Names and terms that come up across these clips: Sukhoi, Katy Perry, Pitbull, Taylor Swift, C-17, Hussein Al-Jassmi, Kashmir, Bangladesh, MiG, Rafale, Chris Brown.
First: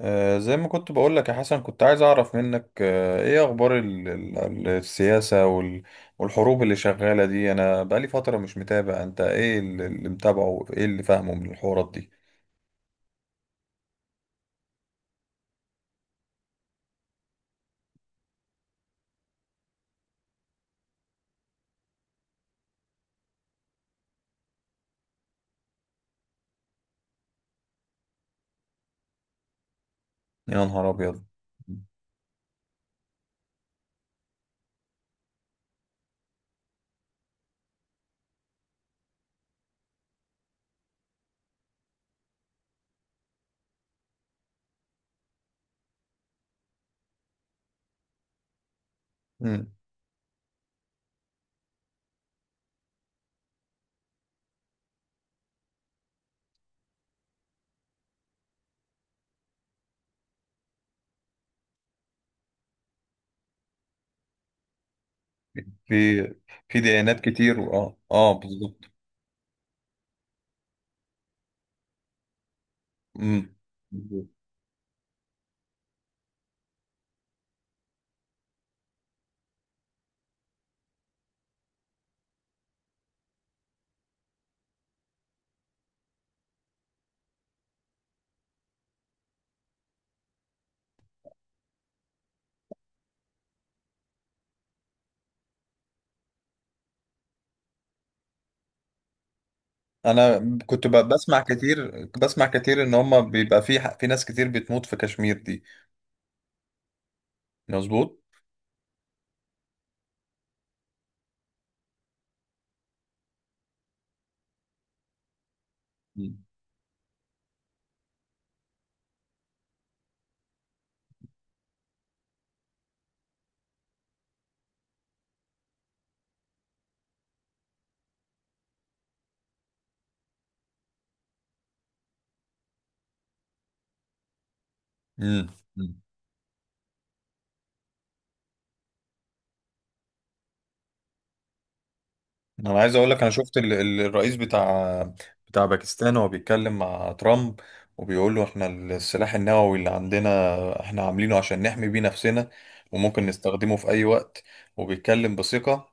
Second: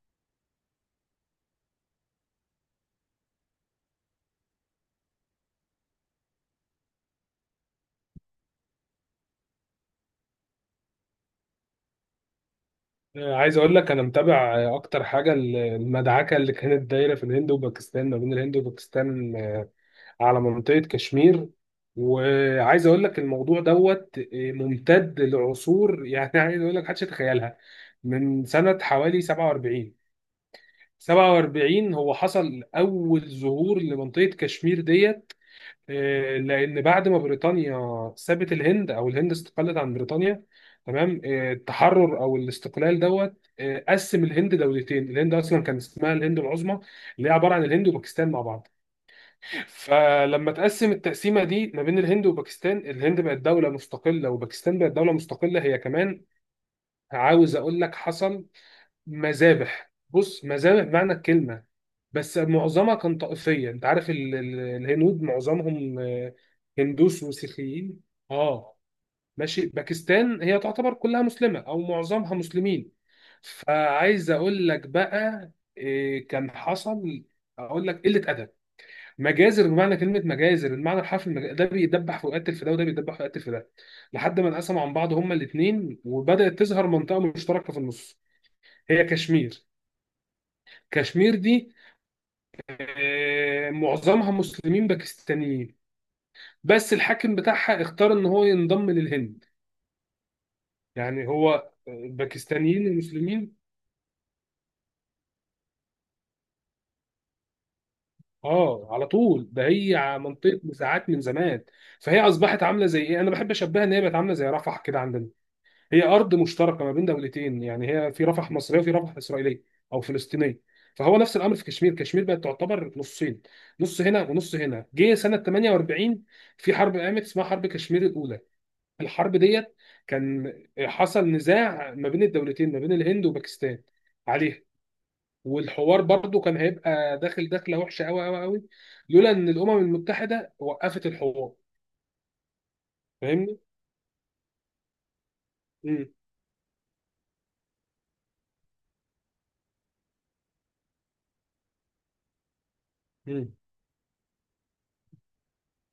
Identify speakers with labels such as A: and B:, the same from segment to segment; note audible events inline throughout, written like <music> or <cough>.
A: زي ما كنت بقولك يا حسن، كنت عايز أعرف منك إيه أخبار السياسة والحروب اللي شغالة دي. أنا بقالي فترة مش متابع. أنت إيه اللي متابعه؟ إيه اللي فاهمه من الحوارات دي؟
B: عايز اقول لك انا متابع اكتر حاجه المدعكه اللي كانت دايره في الهند وباكستان ما بين الهند وباكستان، على منطقه كشمير. وعايز اقول لك الموضوع دوت، ممتد لعصور <laughs> يعني عايز اقول لك محدش يتخيلها من سنه حوالي 47.
A: يا نهار أبيض.
B: 47 هو حصل اول ظهور لمنطقه كشمير ديت، لان بعد ما بريطانيا سابت الهند او الهند استقلت عن بريطانيا. تمام، التحرر او الاستقلال دوت، قسم الهند دولتين. الهند اصلا كان اسمها الهند العظمى اللي هي عباره عن الهند وباكستان مع بعض.
A: مم.
B: فلما تقسم التقسيمه دي ما بين الهند وباكستان، الهند بقت دوله مستقله وباكستان بقت دوله مستقله هي كمان. عاوز اقول لك حصل مذابح، بص، مذابح بمعنى الكلمة. بس معظمها كان طائفية، انت عارف الهنود معظمهم
A: في
B: آه،
A: في ديانات
B: هندوس
A: كتير، وآه
B: وسيخيين.
A: آه آه
B: اه،
A: بالظبط.
B: ماشي. باكستان هي تعتبر كلها مسلمة او معظمها مسلمين.
A: مم. بالظبط.
B: فعايز اقول لك بقى، كان حصل، اقول لك قلة ادب، مجازر بمعنى كلمة مجازر، المعنى الحرفي. ده بيدبح ويقتل في ده وده بيدبح ويقتل في ده لحد ما انقسموا عن بعض هما الاثنين. وبدأت تظهر منطقة مشتركة في النص، هي كشمير. كشمير دي، معظمها مسلمين باكستانيين، بس الحاكم بتاعها اختار ان هو ينضم للهند.
A: أنا كنت
B: يعني
A: بسمع
B: هو،
A: كتير، بسمع كتير
B: الباكستانيين
A: إن هما
B: المسلمين.
A: بيبقى في ناس كتير بتموت في كشمير دي. مظبوط.
B: اه، على طول ده. هي منطقه نزاعات من زمان. فهي اصبحت عامله زي ايه، انا بحب اشبهها ان هي بقت عامله زي رفح كده عندنا. هي ارض
A: مم.
B: مشتركه ما بين دولتين، يعني هي في رفح مصريه وفي رفح اسرائيليه او فلسطينيه. فهو نفس الامر في كشمير. كشمير بقت تعتبر نصين، نص هنا ونص هنا. جه سنه 48، في حرب قامت اسمها حرب كشمير الاولى. الحرب ديت كان حصل نزاع ما بين الدولتين، ما بين الهند وباكستان عليها.
A: مم.
B: والحوار برضو كان هيبقى داخله وحشه قوي قوي قوي، لولا ان الامم المتحده وقفت الحوار.
A: انا عايز اقول لك، انا شفت
B: فاهمني؟
A: الرئيس بتاع
B: امم.
A: باكستان وهو بيتكلم مع ترامب، وبيقول له احنا السلاح النووي اللي عندنا احنا عاملينه عشان نحمي بيه نفسنا، وممكن
B: امم.
A: نستخدمه في اي وقت. وبيتكلم بثقة.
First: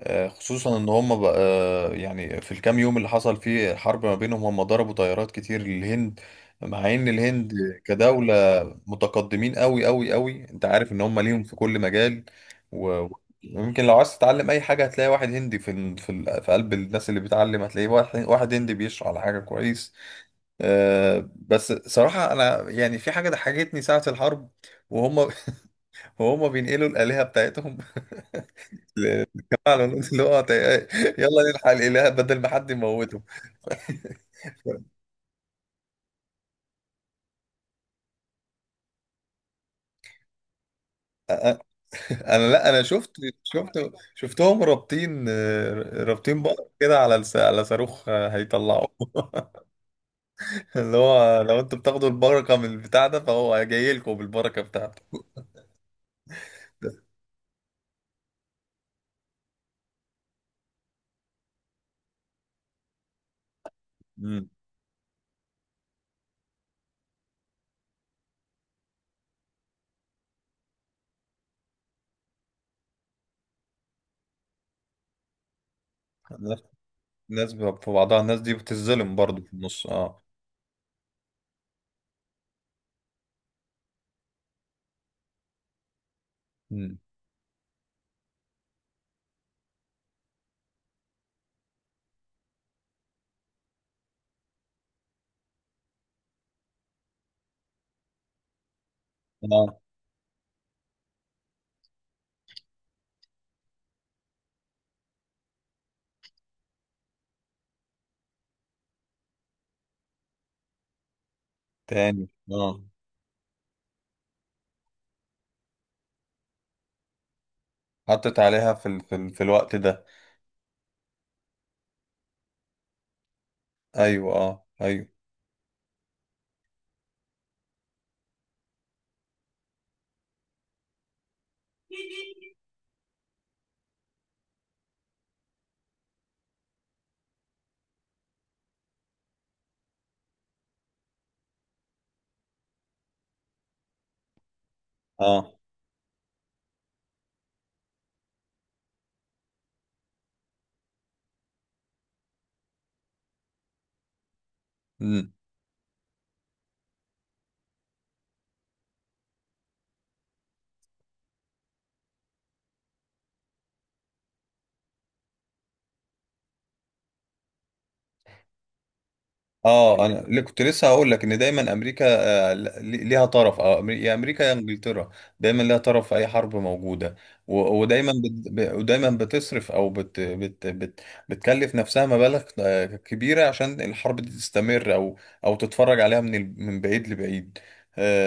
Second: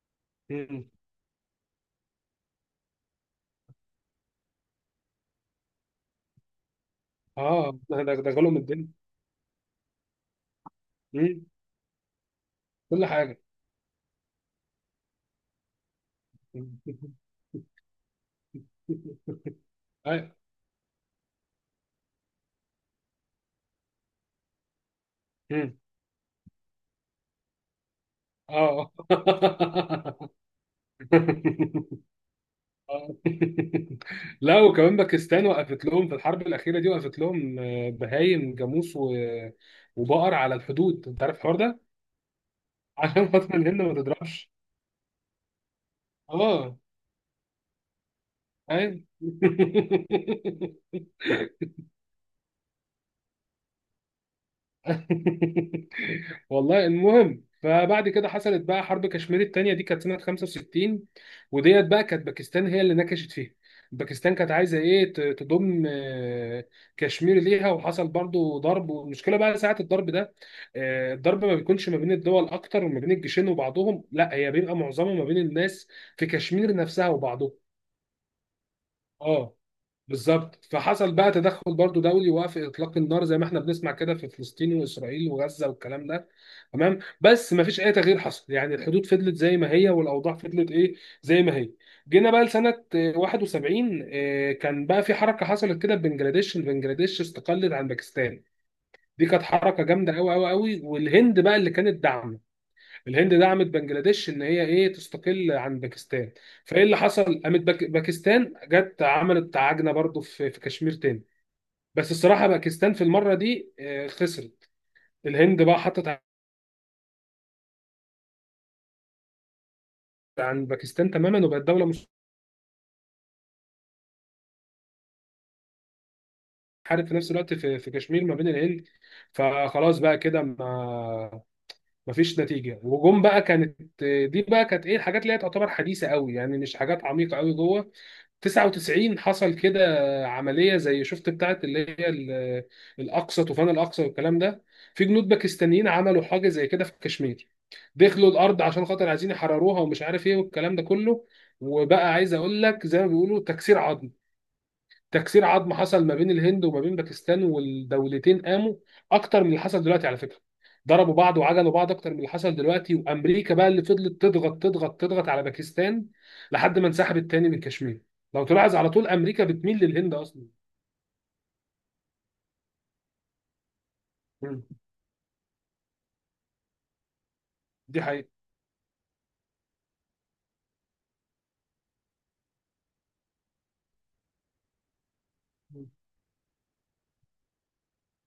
A: خصوصا
B: امم.
A: ان هم بقى، يعني في الكام يوم اللي حصل فيه حرب ما بينهم، هم ضربوا طيارات كتير للهند، مع ان الهند
B: اه، ده
A: كدولة
B: غلو من الدنيا.
A: متقدمين قوي قوي قوي. انت عارف ان هم ليهم
B: امم.
A: في كل مجال.
B: كل
A: و-
B: حاجه.
A: ويمكن لو عايز تتعلم اي حاجة هتلاقي واحد هندي في قلب الناس اللي
B: <laughs>
A: بتعلم، هتلاقيه واحد هندي بيشرح على حاجة كويس.
B: أيوة.
A: بس صراحة انا يعني في حاجة ضحكتني ساعة الحرب، وهم
B: امم.
A: <laughs> وهم بينقلوا الآلهة بتاعتهم
B: اه.
A: فعلا. <laughs> اللي هو يلا نلحق الاله
B: <laughs>
A: بدل ما حد
B: آه.
A: يموته.
B: <laughs> لا، وكمان باكستان وقفت لهم في الحرب الأخيرة دي، وقفت لهم، بهايم، جاموس وبقر على الحدود. أنت عارف الحوار ده؟
A: انا لا، انا
B: <laughs>
A: شفت،
B: عشان خاطر الهند
A: شفت
B: ما تضربش.
A: شفتهم رابطين، رابطين بقر
B: اه،
A: كده على على صاروخ هيطلعوه.
B: أيوة.
A: <laughs>
B: <laughs>
A: اللي هو لو انتوا بتاخدوا البركه من البتاع ده فهو جاي لكم بالبركه بتاعته.
B: <laughs> والله المهم. فبعد كده حصلت بقى حرب كشمير التانية، دي كانت سنة 65. وديت بقى كانت باكستان هي اللي نكشت فيها. باكستان
A: امم.
B: كانت عايزة ايه، تضم، كشمير ليها. وحصل برضو ضرب، والمشكلة بقى ساعة الضرب ده، الضرب ما بيكونش ما بين الدول اكتر، وما بين الجيشين وبعضهم، لا، هي بيبقى معظمه ما بين الناس في
A: الناس،
B: كشمير نفسها وبعضهم.
A: في بعضها، الناس دي بتتظلم برضو في
B: اه،
A: النص، اه.
B: بالظبط. فحصل بقى تدخل برضو دولي، وقف اطلاق النار، زي ما احنا بنسمع كده في فلسطين واسرائيل وغزه والكلام ده.
A: امم.
B: تمام، بس ما فيش اي تغيير حصل، يعني الحدود فضلت زي ما هي والاوضاع فضلت ايه، زي ما هي. جينا بقى لسنه، 71. كان بقى في حركه حصلت كده في بنجلاديش. بنجلاديش استقلت عن باكستان، دي كانت
A: اه.
B: حركه جامده قوي قوي قوي، والهند بقى اللي كانت داعمه. الهند دعمت بنجلاديش ان هي ايه، تستقل عن باكستان. فايه اللي حصل، قامت باكستان جت عملت عجنه برضو في كشمير تاني. بس
A: تاني،
B: الصراحه
A: اه.
B: باكستان في المره دي، خسرت. الهند بقى حطت
A: حطت عليها في في الوقت ده.
B: عن باكستان تماما، وبقت دوله مش
A: ايوه، اه، ايوه.
B: حارب في نفس الوقت في كشمير ما بين الهند. فخلاص بقى كده، ما مفيش نتيجه. وجم بقى، كانت دي بقى كانت ايه، الحاجات اللي هي تعتبر حديثه قوي، يعني مش حاجات عميقه قوي جوه. 99 حصل كده عمليه زي، شفت بتاعت اللي هي ال- الاقصى طوفان الاقصى والكلام ده. في جنود
A: اه،
B: باكستانيين عملوا حاجه زي كده في كشمير، دخلوا الارض عشان خاطر عايزين يحرروها ومش عارف ايه والكلام ده كله. وبقى عايز اقول لك زي ما بيقولوا، تكسير عظم. تكسير عظم حصل ما بين الهند وما بين باكستان، والدولتين قاموا اكتر من اللي حصل دلوقتي على فكره. ضربوا بعض وعجلوا بعض اكتر من اللي حصل دلوقتي، وامريكا بقى اللي فضلت تضغط تضغط تضغط على باكستان لحد ما انسحبت تاني من كشمير. لو تلاحظ، على طول امريكا بتميل
A: اه،
B: للهند
A: انا اللي
B: اصلا.
A: كنت لسه هقول لك ان دايما امريكا آه، ل- ليها طرف، يا امريكا يا
B: مم.
A: انجلترا. دايما ليها طرف في اي حرب موجوده.
B: دي
A: ودايما
B: حقيقه.
A: ودايما بتصرف او بت بت بت بتكلف نفسها مبالغ كبيره عشان الحرب دي تستمر، او او
B: مم.
A: تتفرج عليها من بعيد لبعيد.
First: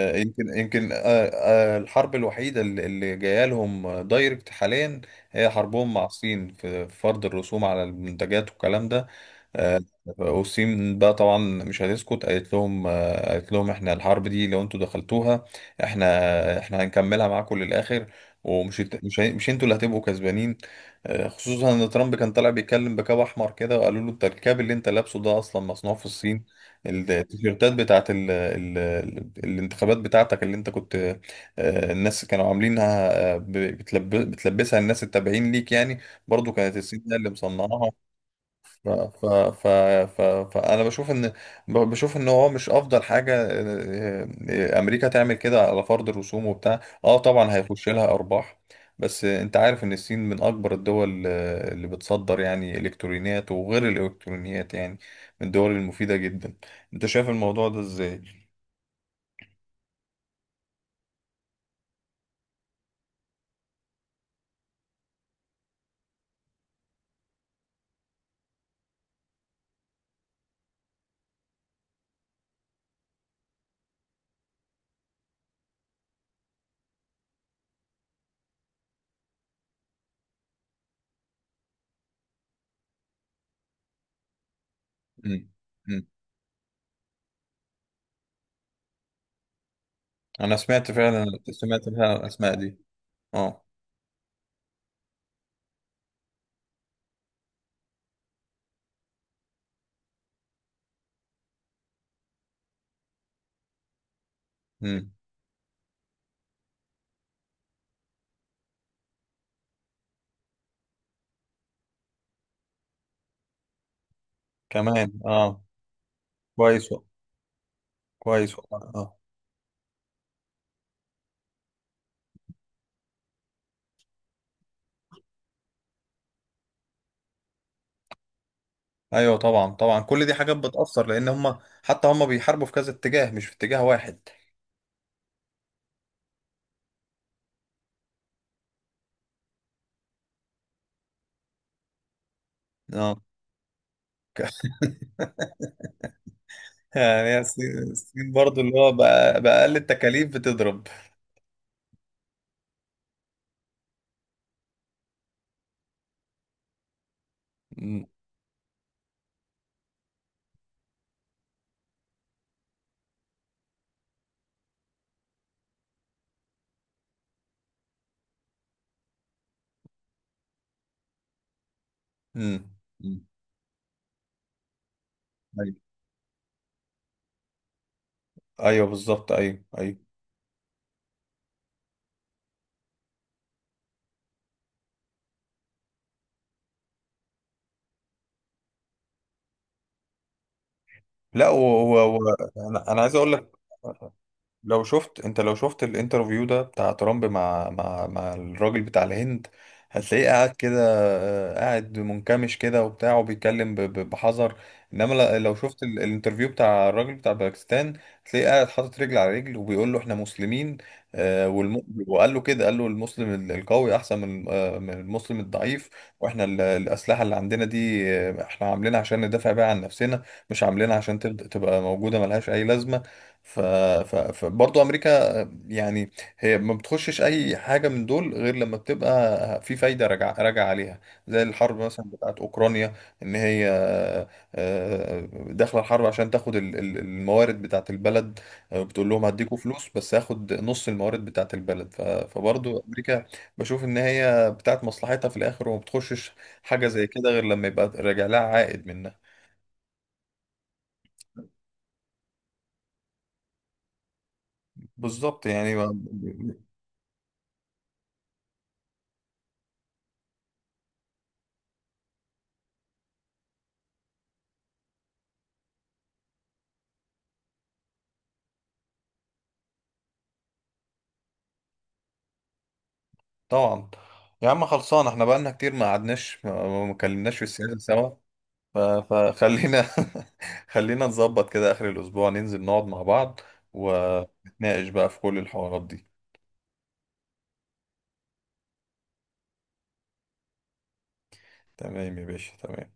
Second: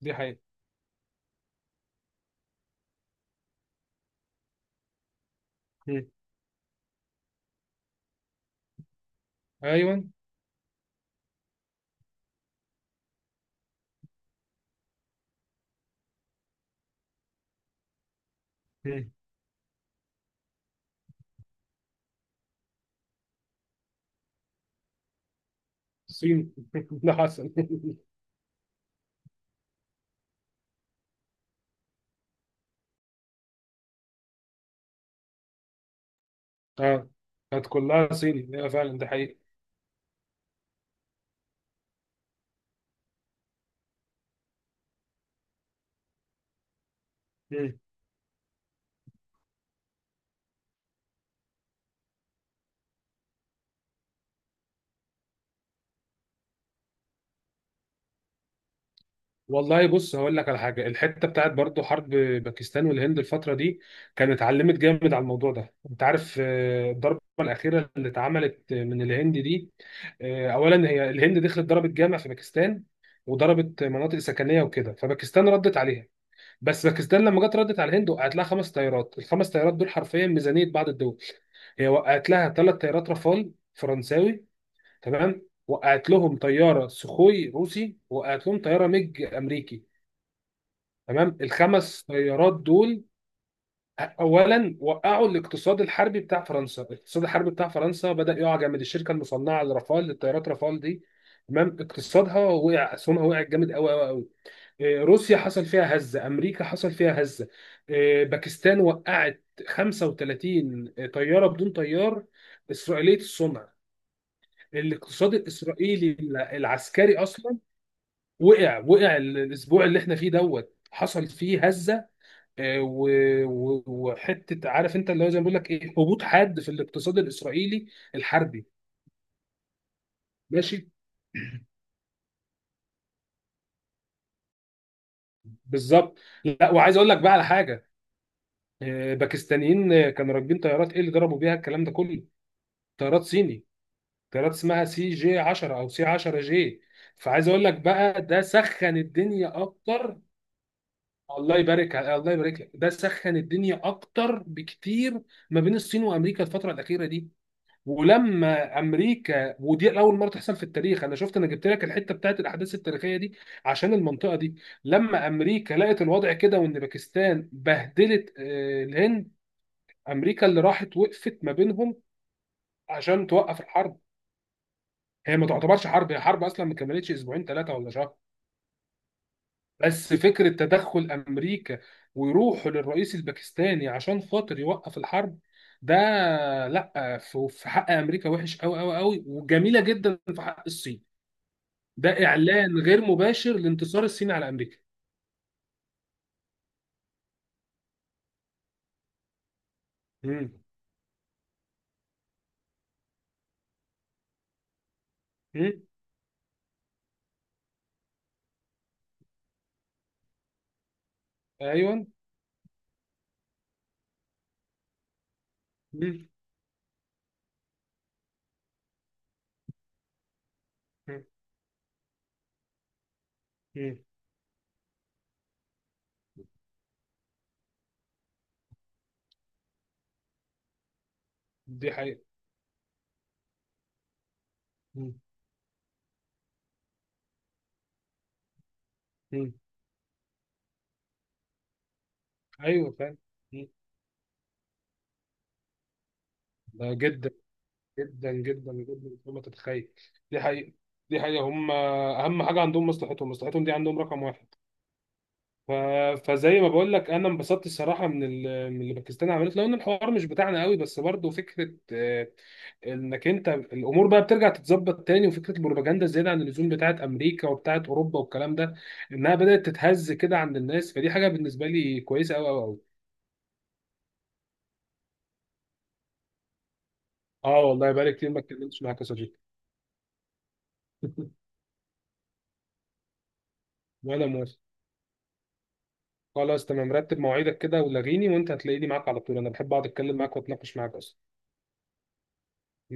B: دي حقيقه.
A: يمكن يمكن الحرب الوحيده اللي جايه لهم دايركت حاليا هي حربهم مع
B: مم.
A: الصين، في في فرض الرسوم على المنتجات والكلام ده. آه،
B: ايوه.
A: والصين بقى طبعا مش هتسكت، قالت لهم، قالت لهم احنا الحرب دي لو انتوا دخلتوها احنا احنا هنكملها معاكم للاخر، ومش هت-
B: مم.
A: مش هي- مش انتوا اللي هتبقوا كسبانين. خصوصا ان ترامب كان طالع بيتكلم بكاب احمر كده، وقالوا له انت الكاب اللي انت لابسه ده اصلا مصنوع في الصين،
B: الصين. <laughs> ده حصل.
A: التيشيرتات بتاعت ال الانتخابات بتاعتك اللي انت كنت، الناس كانوا عاملينها، بتلبسها الناس التابعين ليك يعني، برضو كانت الصين
B: اه،
A: هي اللي
B: كانت
A: مصنعاها.
B: كلها صيني، ايوه
A: ف
B: فعلا، ده
A: ف
B: حقيقي.
A: ف ف فانا بشوف ان، بشوف ان هو مش افضل حاجه امريكا تعمل كده على فرض الرسوم وبتاع. اه طبعا هيخش لها ارباح، بس انت عارف ان الصين من اكبر الدول اللي بتصدر يعني الكترونيات وغير الالكترونيات، يعني من الدول المفيده جدا. انت شايف الموضوع ده ازاي؟
B: والله بص هقول لك على حاجه. الحته بتاعت برضو حرب باكستان والهند الفتره دي، كانت اتعلمت جامد على الموضوع ده. انت عارف، الضربه الاخيره اللي اتعملت من الهند دي، اولا هي الهند دخلت ضربت جامع في باكستان وضربت مناطق سكنيه وكده، فباكستان ردت عليها. بس باكستان لما جت ردت على الهند، وقعت لها خمس طيارات. الخمس طيارات دول حرفيا ميزانيه بعض الدول. هي وقعت لها ثلاث طيارات رافال فرنساوي، تمام،
A: مم. مم.
B: وقعت لهم طياره سخوي روسي، وقعت لهم طياره ميج امريكي.
A: انا سمعت فعلا،
B: تمام،
A: سمعت
B: الخمس
A: فعلا
B: طيارات
A: الاسماء دي،
B: دول
A: اه.
B: اولا وقعوا الاقتصاد الحربي بتاع فرنسا. الاقتصاد الحربي بتاع فرنسا بدأ يقع جامد. الشركه المصنعه لرافال، للطيارات رافال دي، تمام، اقتصادها وقع، اسهمها وقعت جامد قوي قوي قوي. إيه،
A: مم.
B: روسيا حصل فيها هزه، امريكا حصل فيها هزه، باكستان وقعت 35 طياره بدون طيار اسرائيليه الصنع.
A: كمان،
B: الاقتصاد
A: اه.
B: الاسرائيلي
A: كويس والله.
B: العسكري اصلا
A: كويس والله، اه.
B: وقع. الاسبوع اللي احنا فيه دوت حصل فيه هزه، وحته عارف انت اللي هو زي ما بيقول لك ايه، هبوط حاد في الاقتصاد الاسرائيلي الحربي.
A: ايوه طبعا، طبعا كل دي حاجات
B: ماشي.
A: بتأثر، لان هم حتى هم بيحاربوا في كذا اتجاه مش في اتجاه واحد.
B: بالظبط. لا، وعايز اقول لك بقى على حاجه، باكستانيين، كانوا راكبين طيارات ايه اللي ضربوا بيها الكلام ده كله.
A: اه.
B: طيارات صيني،
A: ك-
B: طيارات
A: <laughs>
B: اسمها سي جي 10 او سي 10 جي.
A: يعني هي
B: فعايز اقول
A: الصين
B: لك بقى،
A: الصين
B: ده
A: برضو اللي هو
B: سخن الدنيا
A: بأقل
B: اكتر.
A: التكاليف بتضرب.
B: الله يبارك لك، ده سخن الدنيا اكتر بكتير ما بين الصين وامريكا الفتره الاخيره دي.
A: مم.
B: ولما امريكا، ودي اول مره تحصل في التاريخ انا شفت، انا جبت لك الحته بتاعت الاحداث التاريخيه دي عشان المنطقه دي. لما امريكا لقت الوضع كده، وان باكستان بهدلت، الهند، امريكا اللي راحت وقفت ما بينهم
A: مم. مم.
B: عشان توقف الحرب. هي ما
A: ايوه،
B: تعتبرش حرب، هي حرب اصلا ما كملتش اسبوعين ثلاثه ولا شهر.
A: ايوه بالظبط، ايوه ايوه.
B: بس فكره تدخل امريكا ويروحوا للرئيس الباكستاني عشان خاطر يوقف الحرب ده، لا، في حق امريكا وحش قوي قوي قوي، وجميله جدا في حق الصين.
A: لا
B: ده اعلان
A: انا
B: غير
A: أنا عايز اقول لك،
B: مباشر لانتصار الصين على امريكا.
A: لو شفت الانترفيو ده بتاع ترامب مع مع الراجل بتاع الهند، هتلاقيه قاعد
B: مم.
A: كده، قاعد منكمش كده وبتاع، وبيتكلم بحذر. انما لو شفت
B: مم.
A: الانترفيو بتاع الراجل بتاع باكستان، هتلاقيه قاعد حاطط رجل على رجل وبيقول له احنا مسلمين، آه، والم...
B: ايوه.
A: وقال له كده، قال له المسلم القوي احسن من من المسلم الضعيف،
B: مم.
A: واحنا الاسلحه اللي عندنا دي احنا عاملينها عشان ندافع بيها عن نفسنا، مش عاملينها عشان
B: مم.
A: تبقى موجوده ملهاش اي لازمه. ف...
B: مم.
A: فبرضه امريكا يعني هي ما بتخشش اي حاجه من دول غير لما بتبقى في فايده راجعه عليها، زي الحرب
B: دي
A: مثلا
B: حقيقه.
A: بتاعت اوكرانيا، ان هي
B: مم.
A: آه، داخله الحرب عشان تاخد الموارد بتاعت البلد، بتقول لهم
B: مم.
A: هديكوا فلوس بس هاخد نص الموارد بتاعت البلد. فبرضه
B: ايوه، فاهم.
A: امريكا
B: مم.
A: بشوف ان هي بتاعت مصلحتها في الاخر، وما بتخشش حاجه
B: ده
A: زي كده
B: جدا،
A: غير لما يبقى راجع
B: جدا
A: لها
B: جدا
A: عائد
B: جدا
A: منها.
B: فوق ما تتخيل. دي حقيقه. دي حقيقه، هم اهم حاجه عندهم مصلحتهم. مصلحتهم دي عندهم رقم واحد.
A: بالظبط
B: ف...
A: يعني.
B: فزي ما بقول لك انا انبسطت الصراحه من اللي باكستان عملته، لو ان الحوار مش بتاعنا قوي، بس برضه فكره، انك انت الامور بقى بترجع تتظبط تاني، وفكره البروباجندا الزياده عن اللزوم بتاعت امريكا وبتاعت اوروبا والكلام ده انها بدات تتهز كده عند الناس، فدي حاجه بالنسبه لي كويسه قوي قوي قوي.
A: طبعا. يا عم خلصان، احنا بقالنا كتير ما قعدناش، ما اتكلمناش في
B: اه،
A: السياسة
B: والله بقالي
A: سوا.
B: كتير ما
A: ف-
B: اتكلمتش معاك يا صديقي.
A: فخلينا، <laughs> خلينا
B: <laughs>
A: نظبط كده آخر الأسبوع ننزل نقعد مع بعض،
B: ولا موافق.
A: ونتناقش بقى في كل الحوارات دي.
B: خلاص، تمام، رتب مواعيدك كده ولاغيني، وانت هتلاقيني معاك على طول، انا بحب اقعد اتكلم معاك واتناقش معاك اصلا.
A: تمام يا باشا، تمام.